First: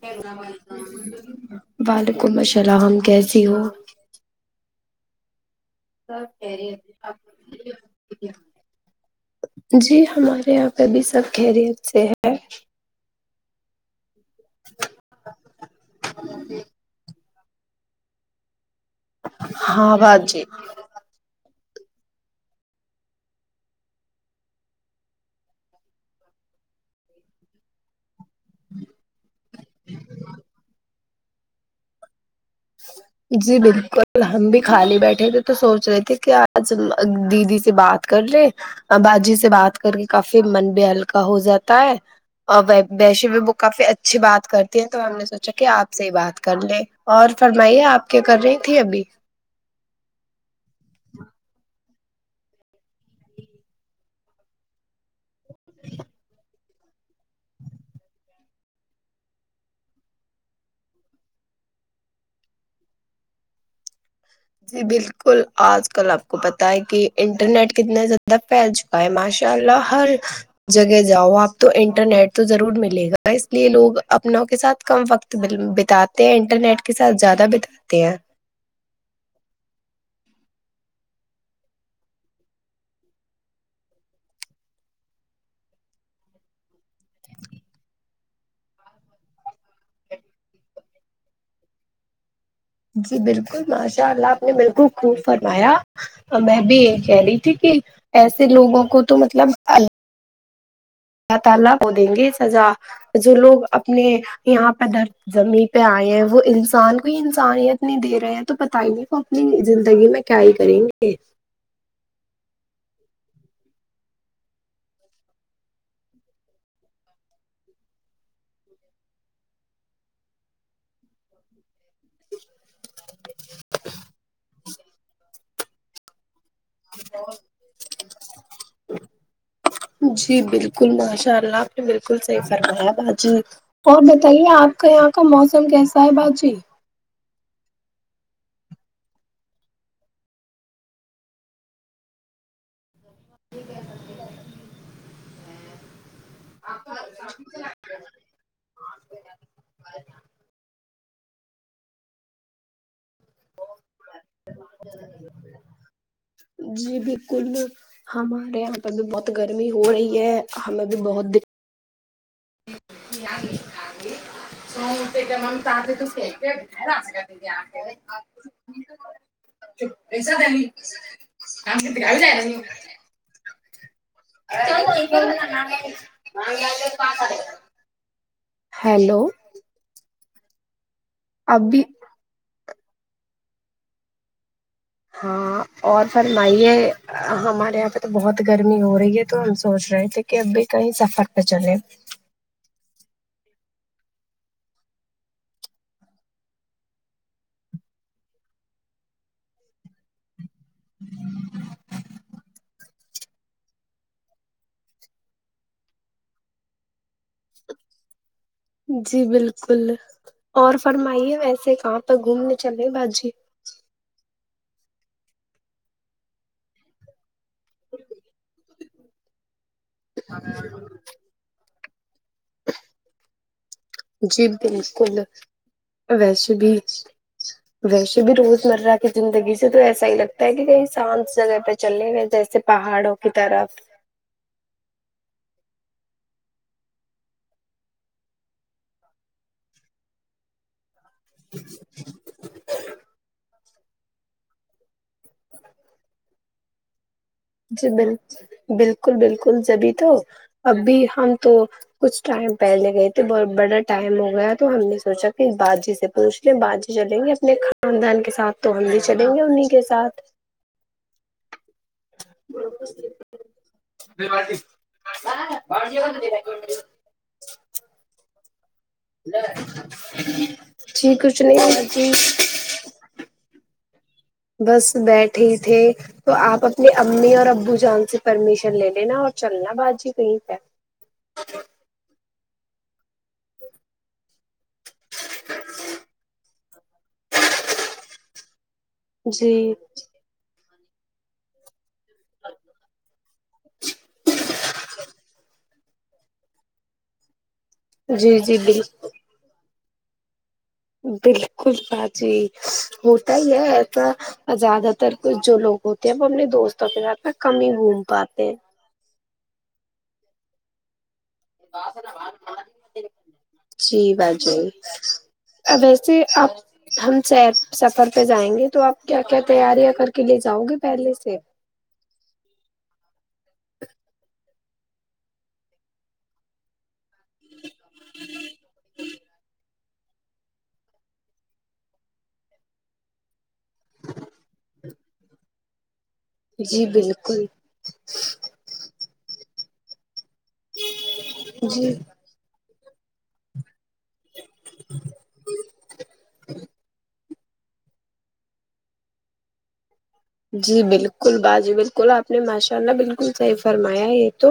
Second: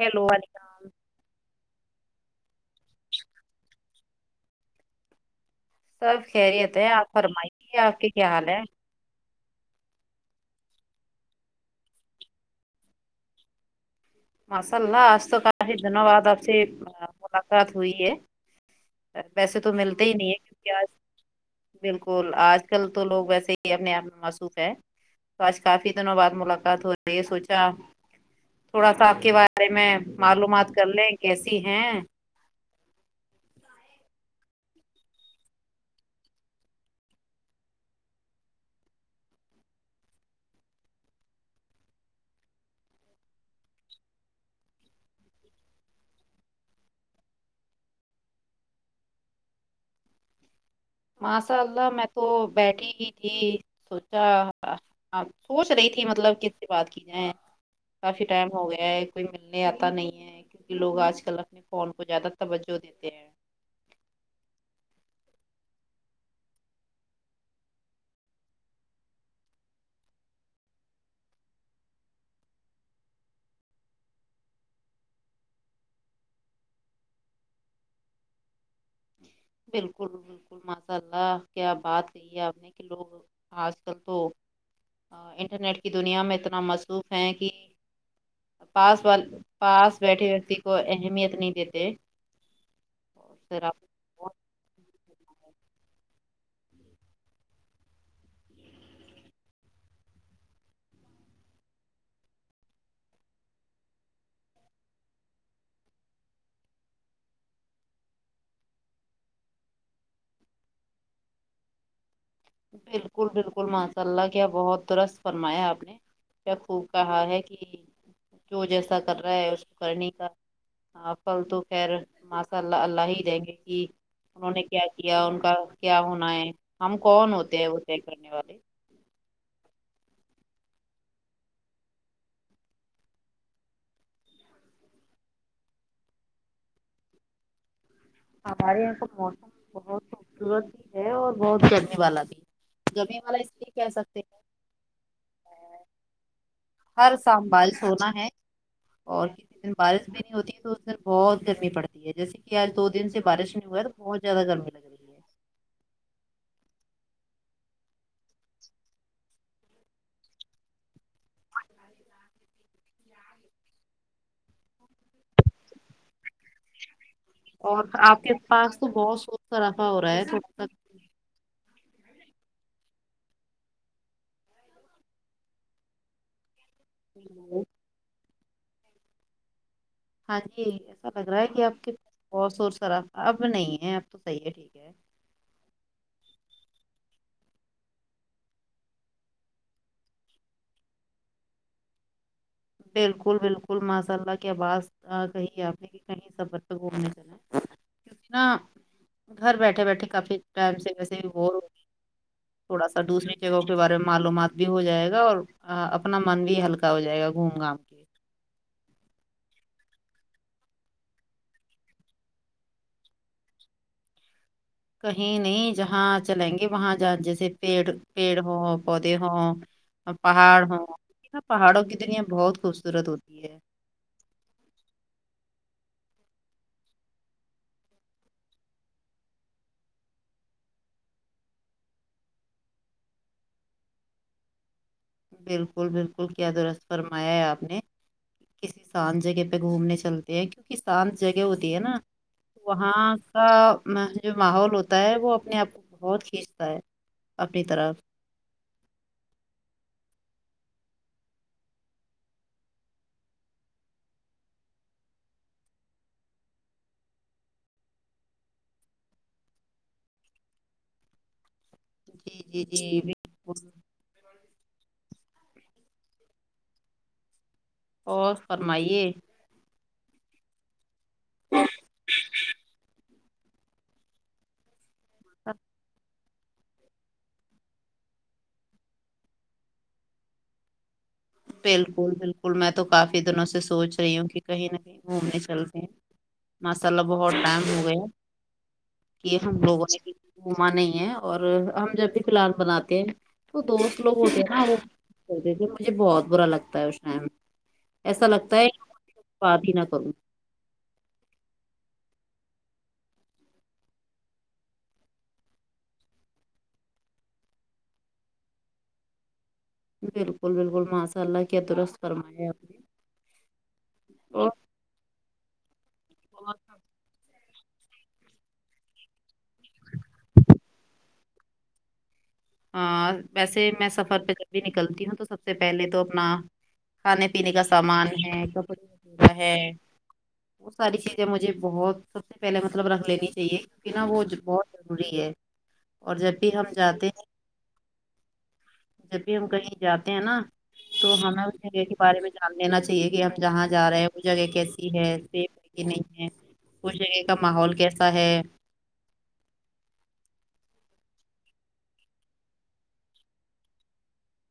hello وعلیکم وعلیکم السلام کیسی ہو سب خیریت ہے آپ فرمائیے آپ کے کیا حال ہے جی ہمارے یہاں پہ بھی سب خیریت سے ہے ماشاء اللہ آج تو کافی دنوں بعد آپ سے ملاقات ہوئی ہے ویسے تو ملتے ہی نہیں ہے کیونکہ آج بالکل آج کل تو لوگ ویسے ہی اپنے آپ میں مصروف ہے تو آج کافی دنوں بعد ملاقات ہو رہی ہے سوچا تھوڑا سا آپ کے بارے میں معلومات کر لیں کیسی ہیں ہے جی بالکل ہم بھی خالی بیٹھے تھے تو سوچ رہے تھے کہ آج دیدی سے بات کر لے اباجی سے بات کر کے کافی من بھی ہلکا ہو جاتا ہے اور ویشے بھی وہ کافی اچھی بات کرتی ہیں تو ہم نے سوچا کہ آپ سے ہی بات کر لیں اور فرمائیے آپ کیا کر رہی تھی ابھی ماشاء اللہ میں تو بیٹھی ہی تھی سوچا سوچ رہی تھی مطلب کس سے بات کی جائیں کافی ٹائم ہو گیا ہے کوئی ملنے آتا نہیں ہے کیونکہ لوگ آج کل اپنے فون کو زیادہ توجہ دیتے ہیں جی بالکل آج کل آپ کو پتا ہے کہ انٹرنیٹ کتنا زیادہ پھیل چک ا ماشاء اللہ ہر جگہ جاؤ آپ تو انٹرنیٹ تو ضرور ملے گا اس لیے لوگ اپنوں کے ساتھ کم وقت تو مطلب بتاتے ہیں انٹرنیٹ کے ساتھ زیادہ بتاتے ہیں بالکل بلکل ماشاء اللہ کیا بات کہی ہے آپ نے کہ لوگ آج کل تو انٹرنیٹ کی دنیا میں اتنا مصروف ہیں کہ پاس والے پاس بیٹھے وکتی کو اہمیت نہیں دیتے جی اور پھر بالکل آپ ماشاء اللہ آپ نے بالکل خوب فرمایا میں بھی یہ کہہ رہی تھی کہ ایسے لوگوں کو تو مطلب ال اللہ تعالی وہ دیں گے سزا جو لوگ اپنے یہاں پہ در زمین پہ آئے ہیں وہ انسان کو ہی انسانیت نہیں دے رہے ہیں تو پتا ہی نہیں اپنی زندگی میں کیا ہی کریں گے بالکل بالکل ماشاء اللہ کیا بہت درست فرمایا آپ نے کیا خوب کہا ہے کہ جو جیسا کر رہا ہے اس کو کرنی کا ہاں پھل تو خیر ماساء اللہ اللہ ہی دیں گے کہ انہوں نے کیا کیا ان کا کیا ہونا ہے ہم کون ہوتے ہیں وہ طے کرنے والے جی بالکل ماشاء اللہ آپ نے بالکل صحیح فرمایا باجی اور بتائیے آپ کا یہاں کا موسم کیسا ہے باجی ہمارے یہاں کا موسم بہت خوبصورت بھی ہے اور بہت گرمی والا بھی ہے گرمی والا اس لئے کہ سکتے ہیں ہر سال بلیز ہونا ہے اور کتنے دن بارش بھی نہیں ہوتی ہے تو ادھر بہت گرمی پڑتی ہے جیسے کہ آج دو دن سے بارش نہیں ہوا ہے تو بہت زیادہ گرمی لگ رہی ہے جی بلکل بل ہمارے یہاں پہ بھی بہت گرمی ہو رہی ہے ہمیں بھی بہت د [inaudible] مےھ [unintelligible] اور آپ کے پاس تو بہت شور شرابا ہو رہا ہے [unintelligible] [unintelligible] [unintelligible] ہوں ہیلو ہاں جی ایسا لگ رہا ہے کہ آپ ابھی کے وہاں شور شارابہ اب نہیں ہے اب تو صحیح ہے ٹھیک ہے ہاں اور فرمائیے ہمارے یہاں پہ تو بہت گرمی ہو رہی ہے تو ہم سونچ رہے تھے کہ ابھی کہیں سفر پہ چلے بلکل بلکل ماشاء اللہ کیا آواز کہی ہے آپ نے کہیں سفر پہ گھومنے چلیں کیونکہ نہا گھر بیٹھے بیٹھے کافی ٹائم سے ویسے ہی بارے ہی تھوڑا سا دوسری جگہوں کے بارے میں معلومات بھی ہو جائے گا اور اپنا من بھی ہلکا ہو جائے گا گھوم گام کے جی بلکل اور فرمائیے ویسے کہاں پر گھومنے چلے باجی کہیں نہیں جہاں چلیں گے وہاں ج جیسے پیڑ پیڑ ہو پودے ہوں اور پہاڑ ہوں کی نا پہاڑوں کی دنیا بہت خوبصورت ہوتی ہے جی بلکل ویسے بھی ویسے بھی روز مرہ کی زندگی سے تو ایسا ہی لگتا ہے کہ کہیں شانت جگہ پہ چلے گئے جیسے پہاڑوں کی طرف بلکل بلکل کیا درست فرمایا ہے آپ نے کسی سان جگہ پہ گھومنے چل کیونک کسان جگہ ہوتی ہے نا وہاں کا وه جو ماحول ہوتا ہے وہ اپنے آپ کو بہت کھینچتا ہے اپنی جی طرف بال بالکل بالکل جبھی تو ابھی ہم تو کچھ ٹائم پہلے گئے تھے بہت بڑا ٹائم ہو گیا تو ہم نے سوچا کہ باجی سے پوچھ کے باجی چلیں گے اپنے خاندان کے ساتھ تو ہم بھی چلیں گے انیں کے ساتھ جی جی جی بالکل [unintelligible] اور فرمائیے جی کچھ نہیں ہو جی بس بیٹھے تھے تو آپ اپنی امی اور ابو جان سے پرمیشن لے لینا اور چلنا باجی کہیں پہ بالکل بالکل میں تو کافی دنوں سے سوچ رہی ہوں کہ کہیں نہ کہیں گھومنے چلتے ہیں ماشاللہ بہت ٹائم ہو گیا کہ جی ہم لوگوں نے گھوما نہیں ہے اور ہم جب فی الحال بنا تے ہیں وہ دوست لوگ ہوتے ہیں وہ تھے مجھے بہت برا لگتا ہے اس ٹائم ایسا جی لگتا جی ہے بالکل بات ہی نہ کروں بلکل باجی ہوتا ہی ہے ایسا اور زیادہ تر کچھ جو لوگ ہوتے ہیں وہ اپنے دوستوں کے ساتھ ن کم ہی گھوم پاتے ہیں بلکل بلکل ماشاء اللہ کیا درست فرمایا آپ نے جی اور باجی ا ویسے آپ بہت ہم شاید سفر پہ جائیں گے تو آپ کیا کیا تیاریاں کر کے لے جاؤ گے پہلے سے ہاں ویسے میں سفر پہ جب بھی نکلتی ہوں تو سب سے پہلے تو اپنا کھانے پینے کا سامان ہے کپڑے وغیرہ ہے وہ ساری چیزیں مجھے بہت سب سے پہلے مطلب رکھ لینی چاہیے کیونکہ نا وہ بہت ضروری ہے اور جب بھی ہم جی جاتے ہیں بالکل جب بھی ہم کہیں جاتے ہیں نا تو ہمیں اس جگہ جی کے بارے میں جان لینا چاہیے کیا جہاں جا رہے ہیں وہ جگہ کیسی ہے سیف ہے کہ نہیں ہے وہ جگہ کا ماحول کیسا ہے جی بلکل باجی بلکل آپ نے ماشاء اللہ بلکل سہی فرمایا یہ تو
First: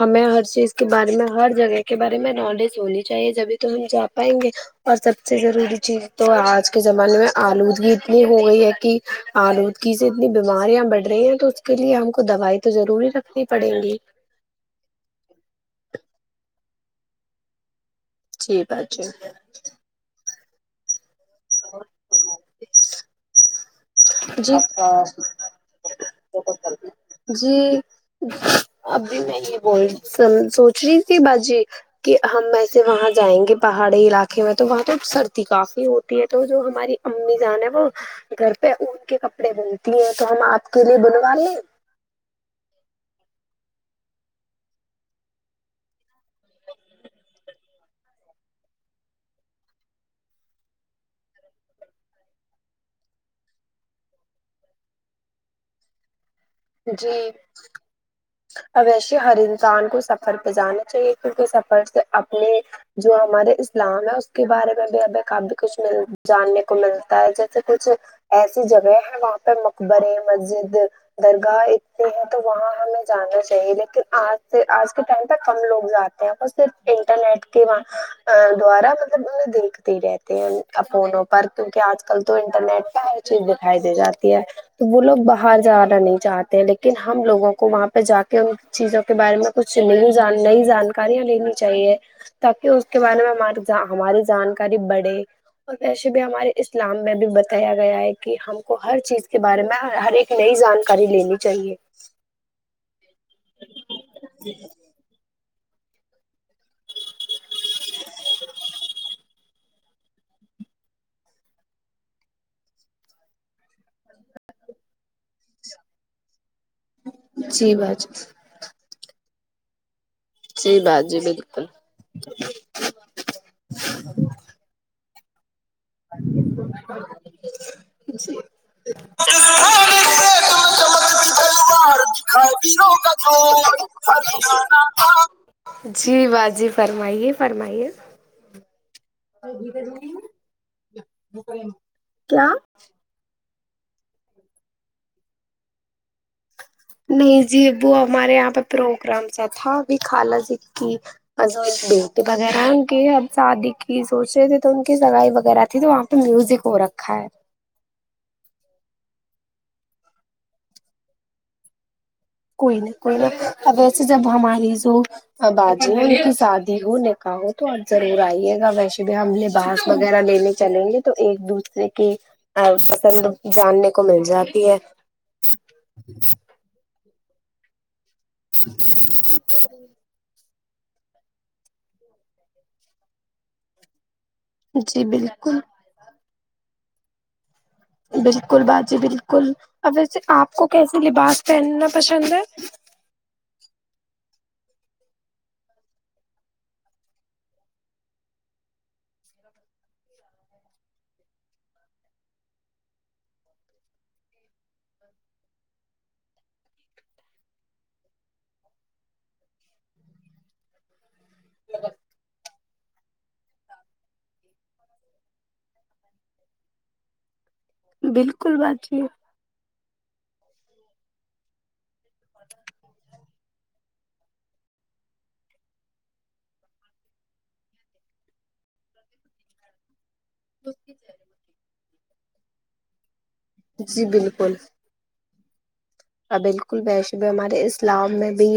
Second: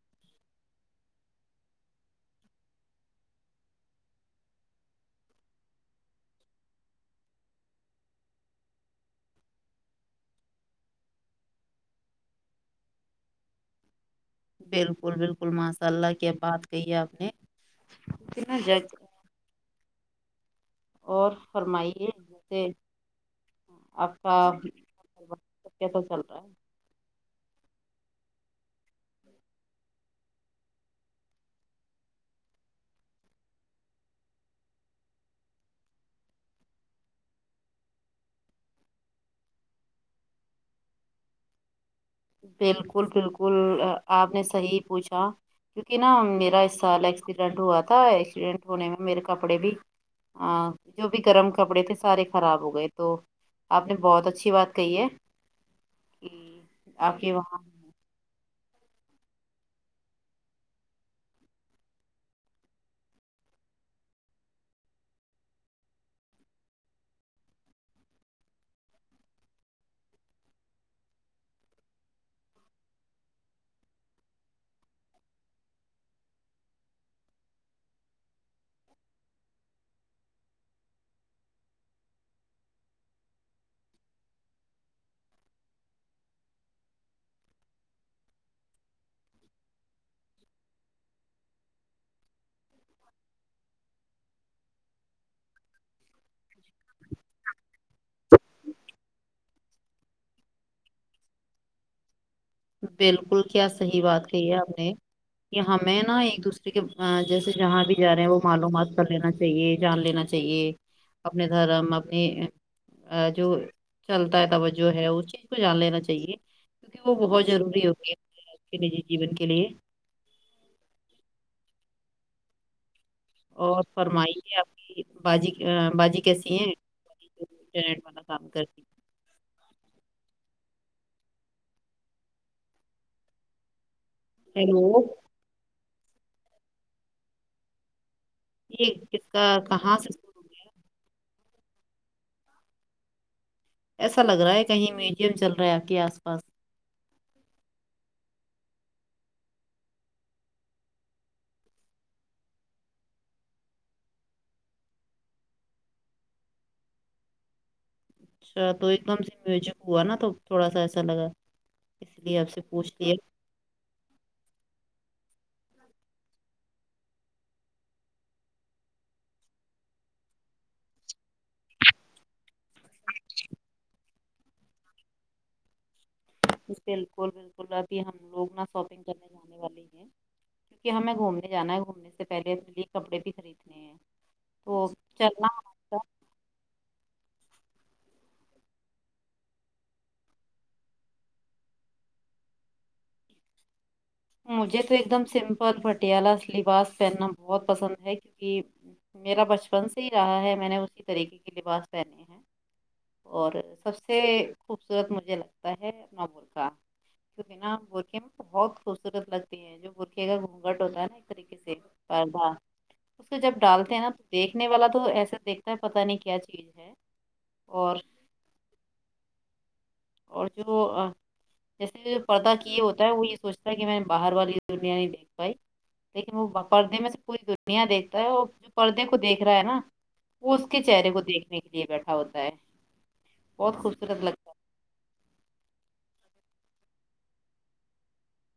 ہمیں ہر چیز کے بارے میں ہر جگہ کے بارے میں نالج ہونی چاہیے جبھی تو ہم جا پائیں گے اور سب سے ضروری چیز تو آج کے زمانے میں آلودگی اتنی ہو گئی ہے کہ آلود کسی اتنی بیماریاں بڑھ رہی ہیں تو اس کے لیے ہم کو دوائی تو ضروری رکھنی پڑیں گی بلکل بلکل ماشاء اللہ کیا بات کہی ہے آپ نے کتنا جی جج باجی اور فرمائیے ے آپ کا جی کیسا چل رہا ہے جی اب بھی میں یہ ب سوچ رہی تھی بجی کہ ہم وسے وہاں جائیں گے پہاڑی علاقے میں تو وہاں تو سردی کافی ہوتی ہے تو جو ہماری امی جان ہے وہ گھر پہ اون کے کپڑے بنتی ہیں تو ہم آپ کے لیے بنوا لیں بالکل بالکل آپ نے صحیح پوچھا کیونکہ نا میرا اس سال ایکسیڈنٹ ہوا تھا ایکسیڈنٹ ہونے میں میرے کپڑے بھی ا جو بھی گرم کپڑے تھے سارے خراب ہو گئے تو آپ نے بہت اچھی بات کہی ہے جی آپ کے وہاں اوشے ہر انسان کو سفر پہ جانا چاہیے کیونکہ سفر سے اپنے جو ہمارے اسلام ہے اس کے بارے میں بھی ابھی کافی کچھ مل جاننے کو ملتا ہے جیسے کچھ ایسی جگہیں ہیں وہاں پہ مقبرے مسجد درگاہ اتنی ہے تو وہاں ہمیں جانا چاہیے لیکن آج سے آج کے ٹائم تہ کم لوگ جات اور صرف انٹرنیٹ کے دوارا مطلب انہیں دیکھتی رہے ا فونوں پر کیونکہ آج کل تو انٹرنیٹ پہ ہر چیز دکھائی دے جاتی ہے تو وہ لوگ باہر جا نہیں چاہتے ہیں لیکن ہم لوگوں کو وہاں پہ جا کے ان چیزوں کے بارے میں کچھ نہیں جان نہیں جان یاں لینی چاہیے تاکہ اس کے بارے میں ہماری جانکاری بڑھے اور ویسے بھی ہمارے اسلام میں بھی بتایا گیا ہے کہ ہم کو ہر چیز کے بارے میں ہر ایک نئی جانکاری لینی چاہیے بالکل کیا صحیح بات کہی ہے آپ نے کہ ہمیں نا ایک دوسرے کے جیسے جہاں بھی جا رہے ہیں وہ معلومات کر لینا چاہیے جان لینا چاہیے اپنے دھرم اپنی جو چلتا ہے توجہ ہے اس چیز کو جان لینا چاہیے کیونکہ وہ ب جی ضروری ہوگی باجی آپ کے نجی [unintelligible] جیون کے لیے جی باجی بالکل اور فرمائیے آپ باجی ا باجی کیسی ہے انٹرنیٹ والا کام کرتی ہے ہیلو جی باجی فرمائیے فرمائیے یہ کس کا کہاں سے شروع ہو کیا ایسا لگ رہا ہے کہیں میڈیم چل رہا ہے آپ کے آس پاس نہیں جی وہ ہمارے یہاں پہ پروگرامس ہے تھا ابھی خالہ ذ کی اور ایک بیٹی وغیرہ ان کی اب شادی کی سوچ رہے تھے تو ان کی سگائی وغیرہ تھی تو وہاں تو میوزک ہو رکھا ہے اچھا تو ایک دم سے میوزک ہوا نا تو تھوڑا سا ایسا لگا اس لیے آپ سے کوئی پوچھ نئی لیا کوئی نئی اب ایسے جب ہماری جو باجی ان کی شادی ہو نکاح ہو تو آج ضرور آئیے گا ویشے بھی ہم نے بانس وغیرہ لینے چلیں گے تو ایک دوسرے کی پسند جاننے کو مل جاتی ہے بالکل بالکل باجی ہم لوگ نا شاپنگ کرنے جانے والے ہیں کہ ہمیں گھومنے جانا ہے گھومنے سے پہلے اپنے لیے کپڑے بھی خریدنے ہیں تو جی چلنا بالکل ہمارے بالکل باجی بالکل اب ویسے آپ کو کیسے لباس پہننا پسند ہے مجھے تو ایک دم سمپل پٹیالہ لباس پہننا بہت پسند ہے کیونکہ میرا بچپن سے ہی رہا ہے میں نے اسی طریقے کے لباس پہنے ہیں اور سب سے خوبصورت مجھے لگتا ہے اپنا برکا بنا برکے میں بہت خوبصورت لگتی ہے جو برخے کا گھونگھٹ ہوتا ہے نا ایک طریقے سے پدا اس کو جب ڈالتے ہیں نا تو دیکھنے والا تو ایسا دیکھتا ہے پتہ نہیں کیا چیز ہے اور بالکل باجی اور جو جیسے پردہ کیے ہوتا ہے وہ یہ سوچتا ہے کہ میں باہر والی دنیا نہیں دیکھ پائی لیکن وہ پردے میں سے پوری دنیا دیکھتا ہے وہ جو پردے کو دیکھ رہا ہے نا وہ اس کے چہرے کو دیکھنے کے لیے بیٹھا ہوتا ہے بہت جی خوبصورت لگتا بالکل ہے ہاں بالکل ویشے بھی ہمارے اسلام میں بھی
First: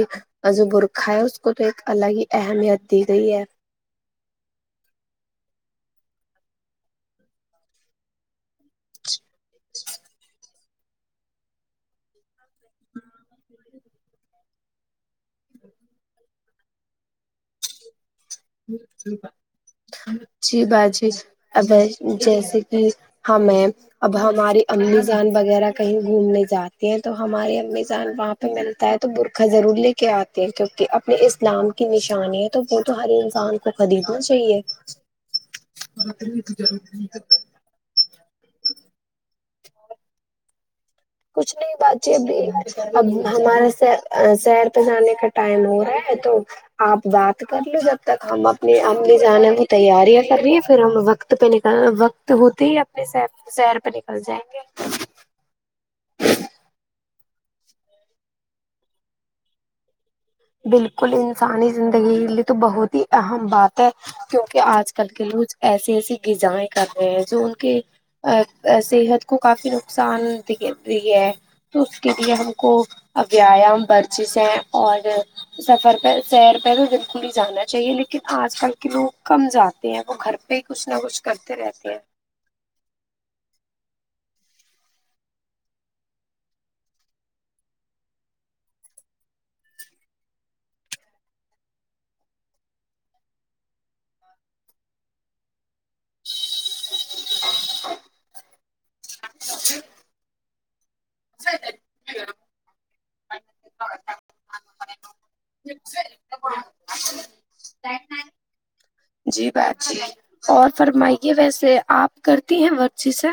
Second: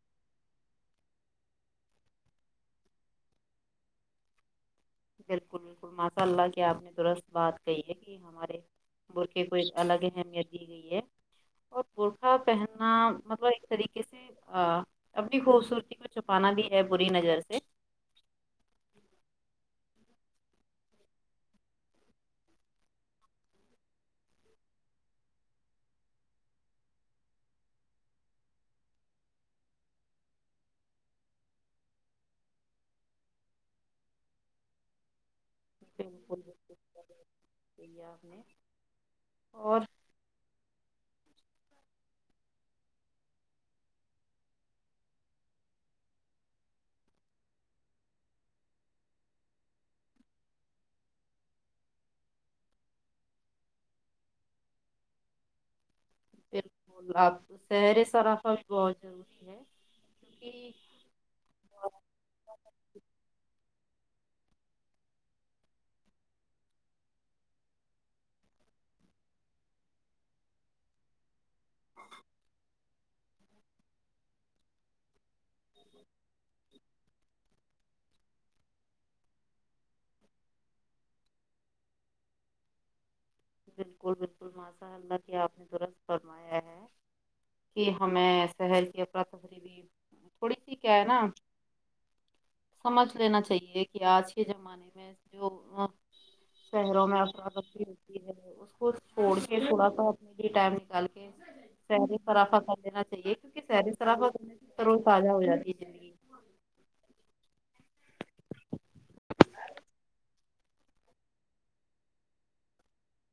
جو برقہ ہے اس کو تو ایک الگ ہی اہمیت دی گئی ہے بالکل بالکل ماشاء اللہ کی آپ نے درست بات کہ ہے کہ ہمارے برقے کو ایک الگ ہی اہمیت دی گئی ہے اور بورکھا پہننا مطلب ایک طریقے سے آ اپنی خوبصورتی کو چھپانا بھی ہے بری نظر سے جی باجی اب جیسے کہ ہمیں اب ہماری امی جان وغیرہ کہیں گھومنے جاتے ہیں تو ہمارے امی جان وہاں ملتا ہے تو برقہ ضرور لے کے آتے ہیں کیونکہ اپنے اسلام کی نشانی ہے تو وہ تو ہر انس کسان کو خریدنا چاہیے بلکل بالکل کہی آپ نے اور کچھ نہیں باجی اب اب ہمارا سحر سیر پہ جانے کا ٹائم ہو رہا ہے تو آپ بات کر لو جب تک ہم اپنی امی جانے کی تیاریاں کر رہی ہیں پھر ہم وقت وت پہ نکل وقت ہوتے ہی اپنے س سیر پہ نکل جائیں گے اب سہر سراف بھی بہت ضروری ہے کیونکہ بالکل انسانی زندگی کے لیے تو بہت ہی اہم بات ہے کیونکہ آج کل کے لوگ ایسی ایسی غذائیں کر رہے ہیں جو ان کے ا صحت کو کافی نقصان د ہے تو اس کے لیے ہم کو ویایام ورزش ہیں اور سفر پہ سیر پہلے دل کل ہی جانا چاہیے لیکن آج کل کے لوگ کم جاتے ہیں وہ گھر پہ ہی کچھ نہ کچھ کرتے رہتے ہیں بالکل بالکل ماشاءاللہ کے آپ نے درست فرمایا ہے کہ ہمیں صہر کی افرا تفری بھی تھوڑی سی کیا ہے نا سمجھ لینا چاہیے کہ آج کے زمانے میں جو شہروں میں ارتی اس کو چھوڑ کے تھوڑا سا اپنے لیے ٹائم نکالیں سحری سرافا کر دینا چاہیے کیونکہ سہری سرافا کرنےروز تازہ ہو جاتی ہے طباعت [unintelligible] جی باجی اور فرمائیے ویسے آپ کرتی ہیں ورزیشیں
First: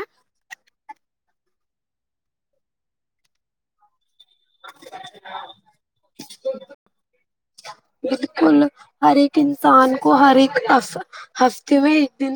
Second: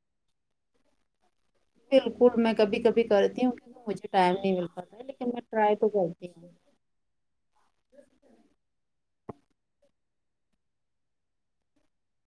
بالکل میں کبھی کبھی کرتی ہوں کیونکہ مجھے ٹائم نہیں مل پاتا ہے لیکن میں ٹرائی تو کرتی ہوں [inaudible] بالکل ہر ایک انسان کو ہر ایک حف ہفتے میں ایک دن